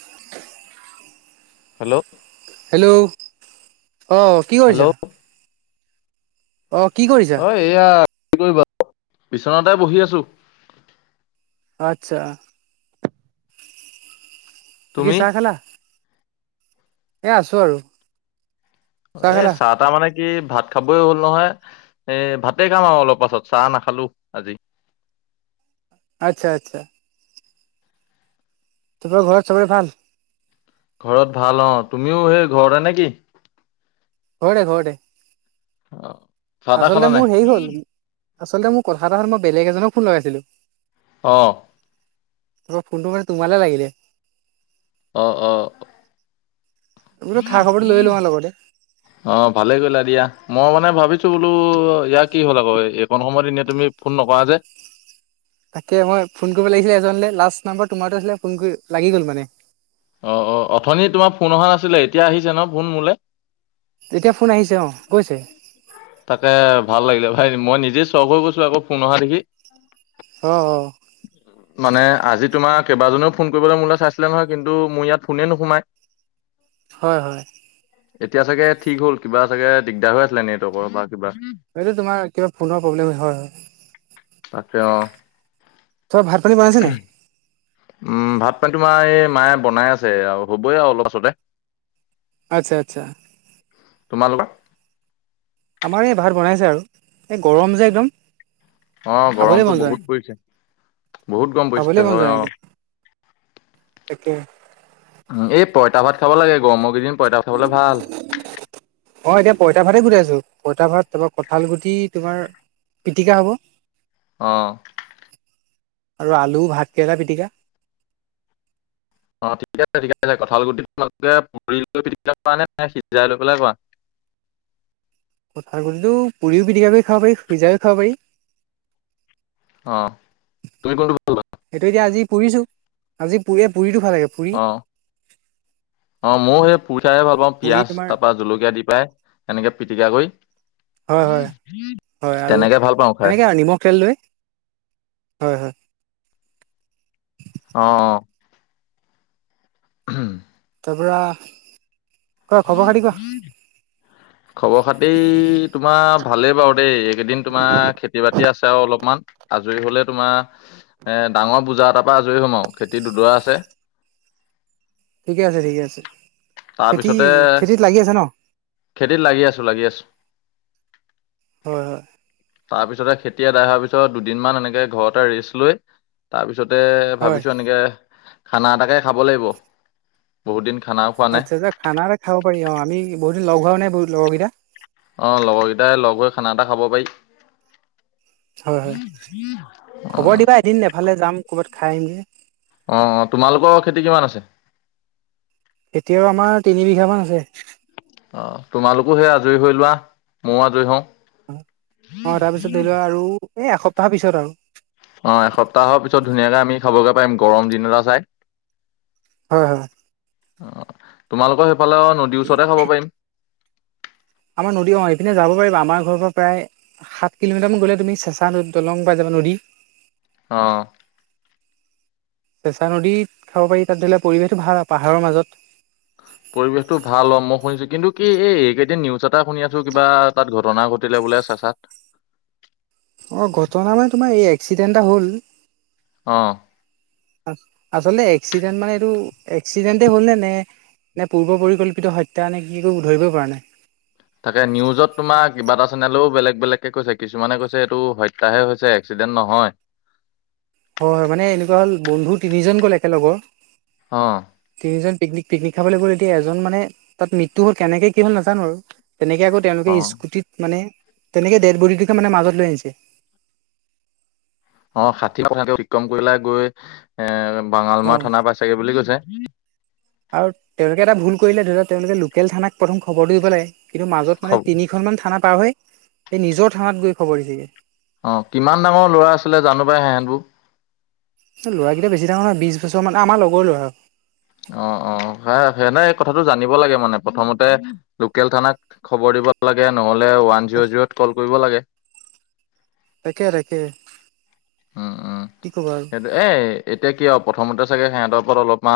[inaudible] Hello hello অ', কি hello কৰিছা? অ', কি কৰিছা? এইয়া কি কৰিবা বিচনাতেই বহি আছো। আচ্ছা। বাকী তুমি চাহ খালা? এ আছো আৰু। চাহ এই খালা চাত তাৰ মানে কি ভাত খাবই হ'ল নহয় এ ভাতে খাম আৰু অলপ পাছত চাহ নাখালো আজি। আচ্ছা আচ্ছা। তাৰপা ঘৰত চবৰে ভাল? ঘৰত ভাল অ', তুমিও সেই ঘৰতে নেকি? ঘৰতে ঘৰতে। অ', চাহ তাহ আচলতে খালা নাই মোৰ হেৰি হ'ল আচলতে মোৰ কথা এটা হ'ল মই বেলেগ এজনক ফোন লগাইছিলো অ', ত ফোনটো মানে তোমালৈ লাগিলে। অ, অ, বোলো খা খবৰটো লৈ লওঁ আৰু লগতে। অ, ভালে কৰিলা দিয়া মই মানে ভাবিছো বোলো ইয়াৰ কি হ'ল আকৌ অইন সময়ত ইনে তুমি ফোন নকৰা যে। তাকে মই ফোন কৰিব লাগিছিলে এজনলৈ লাষ্ট নাম্বাৰ তোমাৰো আছিলে ফোন কৰি লাগি গ'ল মানে। অ', অ', অথনি তোমাৰ ফোন অহা নাছিলে। এতিয়া আহিছে ন ফোন মোলে? এতিয়া ফোন আহিছে অ, গৈছে। তাকে ভাল লাগিলে ভাই মই নিজেই চক হৈ গৈছো আকৌ ফোন অহা দেখি। অ', অ', মানে আজি তোমাৰ কেইবাজনেও ফোন কৰিবলৈ মোলৈ চাইছিলে নহয় কিন্তু কিন্তু মোৰ ইয়াত ফোনে নোসোমাই। হয় হয়। এতিয়া চাগে ঠিক হ'ল কিবা চাগে দিগদাৰ হৈ আছিলে নেটৱৰ্কৰ বা কিবা। এইটো তোমাৰ কিবা ফোনৰ প্ৰব্লেম হয় হয়। তাকে অঁ। চব ভাত পানী বনাইছে নাই? উম ভাত পানী তোমাৰ এই মায়ে বনাই আছে আৰু হ'বই আৰু অলপ পাছতে। আচ্ছা আচ্ছা। তোমালোকৰ? আমাৰ এই ভাত বনাইছে আৰু এই গৰম যে একদম। অঁ খাবলৈ মন গৰমটো যায় বহুত পৰিছে। বহুত গৰম পৰিছে খাবলৈ মন যোৱা হয় অ নাই একদম, তাকে। অঁ, এই পইতা ভাত খাব লাগে গৰমৰ কেইদিন পইতা ভাত খাবলে ভাল। অঁ এতিয়া পইতা ভাতে গুটাইছো। পইতা ভাত তাপা কঁঠাল গুটি তোমাৰ পিটিকা হ'ব। অঁ। আৰু আলু ভাত কেৰেলা পিটিকা। অঁ ঠিক আছে ঠিক আছে। কঠাল গুটি তোমালোকে [unintelligible] পুৰি লৈ [unintelligible] পিটিকা কৰা নে সিজাই লৈ পেলাই কৰা? কঁঠাল গুটিটো পুৰিও পিটিকা কৰি খাব পাৰি সিজাইও খাব পাৰি। অঁ, তুমি কোনটো ভাল পোৱা? সেইটোৱে এতিয়া আজি পুৰিছো আজি পুৰিয়ে পুৰিতো ভাল লাগে। পুৰি অহ, অঁ মও সেই পুৰি খায়ে ভাল পাওঁ পুৰি পিঁয়াজ তোমাৰ তাপা জলকীয়া দি পাই। সেনেকে পিটিকা কৰি হয় হয়, হয় আৰু তেনেকে ভাল পাওঁ খাই এনেকে আৱ নিমখ তেল লৈ, হয় হয়। অঁ অঁ। উমহ। তাৰপৰা [unintelligible] খবৰ খাতি তোমাৰ ভালেই বাৰু দেই এইকেইদিন তোমাৰ খেতি বাতি বাকী আছে আৰু অলপমান আজৰি হ'লে তোমাৰ এ ডাঙৰ বোজা এটাৰ পৰা আজৰি হম আৱ খেতি দুদৰা আছে। ঠিকে আছে ঠিকে আছে, খেতি তাৰপিছতে খেতিত লাগি আছে ন? খেতিত লাগি আছোঁ লাগি আছোঁ। হয় হয়। তাৰপিছতে খেতি এদায় হোৱাৰ পিছত দুদিনমান এনেকে ঘৰতে ৰেষ্ট লৈ তাৰপিছতে হয় ভাবিছোঁ এনেকে খানা এটাকে খাব লাগিব। বহুত দিন খানাও খোৱা নাই আচ্ছা আচ্ছা খানা এটা খাব পাৰি অঁ আমি বহুতদিন লগ হোৱাও নাই বহুত লগৰ কেইটা। অঁ লগৰ কেইটাই লগ হৈ খানা এটা খাব পাৰি। হয় হয়। খবৰ অ দিবা এদিন এফালে যাম ক'ৰবাত খাই আহিমগে। অঁ অঁ, তোমালোকৰ খেতি কিমান আছে? এতিয়াও আমাৰ তিনি বিঘা মান আছে। অঁ তোমালোকো সেই আজৰি হৈ লোৱা, মও আজৰি হওঁ। অঁ, অঁ তাৰপিছত ধৰি লোৱা আৰু এই এসপ্তাহৰ পিছত আৰু। অঁ এসপ্তাহৰ পিছত ধুনীয়াকে আমি খাবগৈ পাৰিম গৰম দিন এটা চাই। হয় হয় হয়। অঁ তোমালোকৰ সেইফাল নদীৰ ওচৰতে খাব পাৰিম। আমাৰ নদী অঁ এইপিনে যাব পাৰিবা। আমাৰ ঘৰৰ পৰা প্ৰায় সাত কিলোমিটাৰ মান গ'লে তুমি চেঁচা নৈ দলং পাই যাবা নদী। অঁ। চেঁচা নদীত খাব পাৰি তাত ধৰি ল' পৰিৱেশটো ভাল পাহাৰৰ মাজত। পৰিৱেশটো ভাল অঁ মই শুনিছোঁ কিন্তু কি এই এইকেইদিন নিউজ এটা শুনি আছোঁ কিবা তাত ঘটনা ঘটিলে বোলে চেঁচাত। অ' ঘটনা মানে তোমাৰ এই এক্সিডেণ্ট এটা হ'ল। অ। আচলতে এক্সিডেণ্ট মানে এইটো এক্সিডেণ্টে হ'ল নে নে নে পূৰ্ব পৰিকল্পিত হত্যা নে কি কৰিব ধৰিবই পৰা নাই। তাকে নিউজত তোমাৰ কিবা এটা চেনেলেও বেলেগ বেলেগকে কৈছে কিছুমানে কৈছে এইটো হত্যাহে হৈছে এক্সিডেণ্ট নহয়। হয় হয় মানে এনেকুৱা হ'ল বন্ধু তিনিজন গ'ল একেলগৰ। অ। তিনিজন পিকনিক পিকনিক খাবলৈ গ'ল এতিয়া এজন মানে তাত মৃত্যু হল কেনেকে কি হ'ল নাজানো আৰু। তেনেকে আকৌ তেওঁলোকে অ স্কুটিত মানে তেনেকে ডেড বডিটোকে মানে মাজত লৈ আনিছে। অ' ষাঠি কথাকে অতিক্ৰম কৰি পেলাই গৈ এ অ বাঙালমাৰ থানা পাইছাগে বুলি কৈছে। আৰু তেওঁলোকে এটা ভুল কৰিলে ধৰি লক তেওঁলোকে লোকেল থানাক প্ৰথম খবৰটো দিব লাগে কিন্তু মাজত মানে তিনি খনমান থানা পাৰ হৈ এই নিজৰ থানাত গৈ খবৰ দিছেগৈ। অ', কিমান ডাঙৰ ল'ৰা আছিলে জানো পাই হেহেতবোৰ। ল'ৰাকেইটা বেছি ডাঙৰ নহয় বিশ বছৰমান আমাৰ লগৰ ল'ৰা আৰু। অ' অ' স এনে কথাটো জানিব লাগে মানে প্ৰথমতে লোকেল থানাক খবৰ দিব নহ'লে ওৱান জিৰ' জিৰ'ত কল কৰিব লাগে। তাকে তাকে উম উম কি কবা আৰু। এ সেইটো এতিয়া কি আৰু প্ৰথমতে চাগে সিহঁতৰ ওপৰত অলপমান